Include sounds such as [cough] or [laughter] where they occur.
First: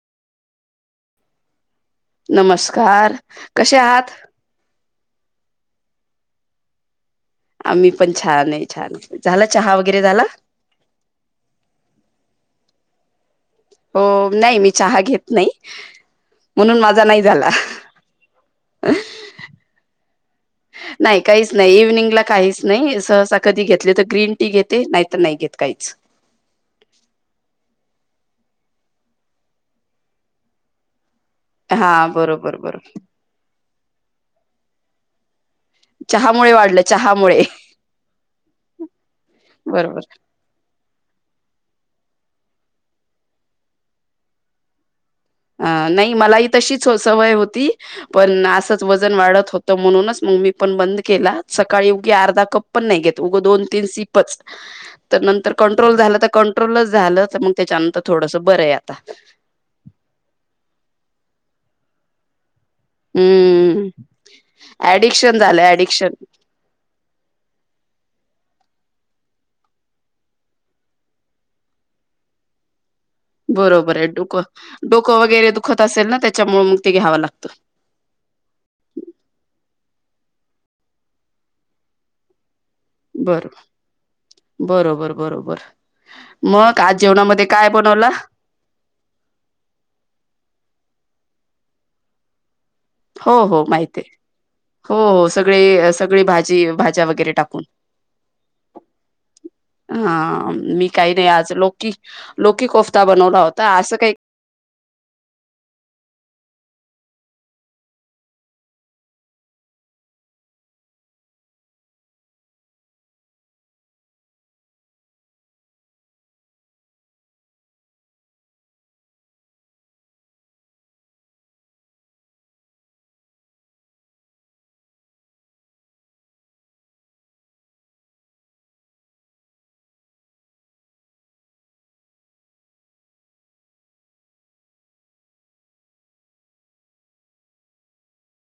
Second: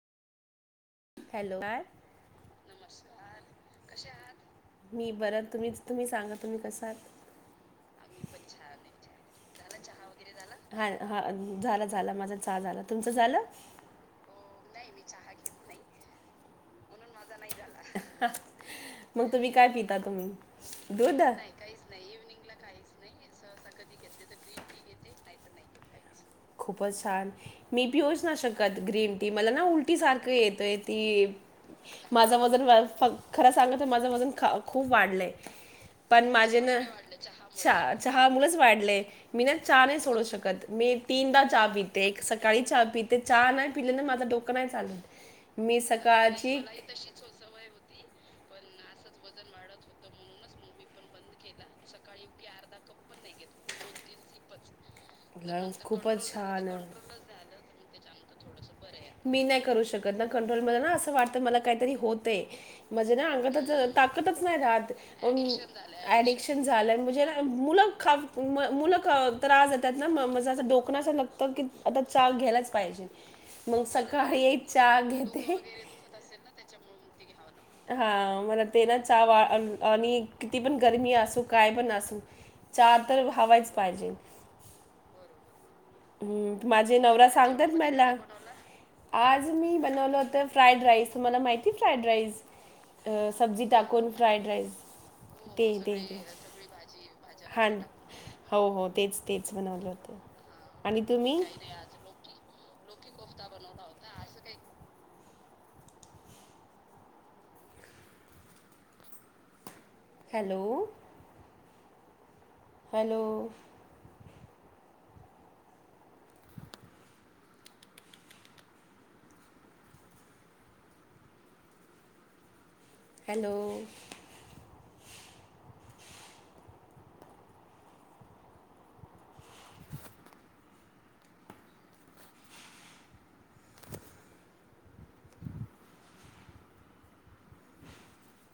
Hello नमस्कार कसे आहात मी बरं तुम्ही तुम्ही सांगा तुम्ही कसा आहात आम्ही पण छान आहे छान झाला चहा वगैरे झाला हा हा झाला झाला माझा चहा झाला तुमच झाल हो नाही मी चहा घेत नाही म्हणुन माझा नाही झाला मग तुम्ही काय पिता तुम्ही दुध नाही काहीच नाही इव्हनिंगला काही नाही सहसा कधी घेतले तर ग्रीन टी घेते नाही तर नाही घेत काहीच खुपच छान मी पिऊच ना शकत ग्रीन टी मला ना उलटी सारख येतय ते हा माझं बरोबर वजन बरोबर व ख खर सांग तर माझं वजन ख खूप वाढलंय. पण चहामुळे माझे ना कशामुळे वाढलं, चहा म चहा चहा मुळेच वाढलय. मी ना चहा नाही बरोबर. सोडू शकत. मी तीनदा चहा पिते. एक सकाळी चहा पीते, चहा नाही पीले ना माझ डोक नाही चालत. मी अ नाही मलाही सकाळची तशीच हो सवय होती. पण असंच वजन वाढत होतं म्हणूनच मग मी पण बंद केला. सकाळी उगी अर्धा कप पण नाही घेत, उग दोन तीन सीपच. तर नंतर नाही कंट्रोल खूपच झालं तर छान आहे. कंट्रोलच झालं. तर मग त्याच्यानंतर थोडंसं बरं आहे आता मी नाही करू शकत ना कंट्रोल. मला ना असं वाटतं मला काहीतरी होतंय. म्हणजे ना अंगातच हम्म ताकदच नाही रहात. ऍडिक्शन मग झालं ऍडिक्शन ॲडी शन झालंय ना. म्हणजे मुलं ख मुलं अ त्रास देतायेत ना, माझं असं डोकं ना असं लागतं की आता चहा घ्यायलाच पाहिजे. मग बरोबर आहे. सकाळी डोकं एक चहा डोकं घेते. वगैरे दुखत असेल ना, त्याच्यामुळे मग ते घ्यावं लागतं. हा. मला ते ना चा वा अण आणि किती पण गरमी असू काय पण असू चहा तर बरोबर हवाच पाहिजे. बरोबर बरोबर हं, मग माझे आज नवरा जेवणामध्ये काय सांगतात बनवला मला आज मी बनवलं होतं फ्राईड राईस. तुम्हाला माहितीये फ्राईड राईस? अ, हो सब्जी हो माहितीये. टाकून फ्राईड राईस. हो हो ते सगळे ते ते. सगळी भाजी भाज्या वगैरे टाकून. हां, हो, हो. तेच तेच बनवलं होतं. हं. मी आणि काही नाही तुम्ही? आज लौकी लोकि कोफता बनवला होता. असं काही [unintelligible] हॅलो, हॅलो. हॅलो, [inaudible]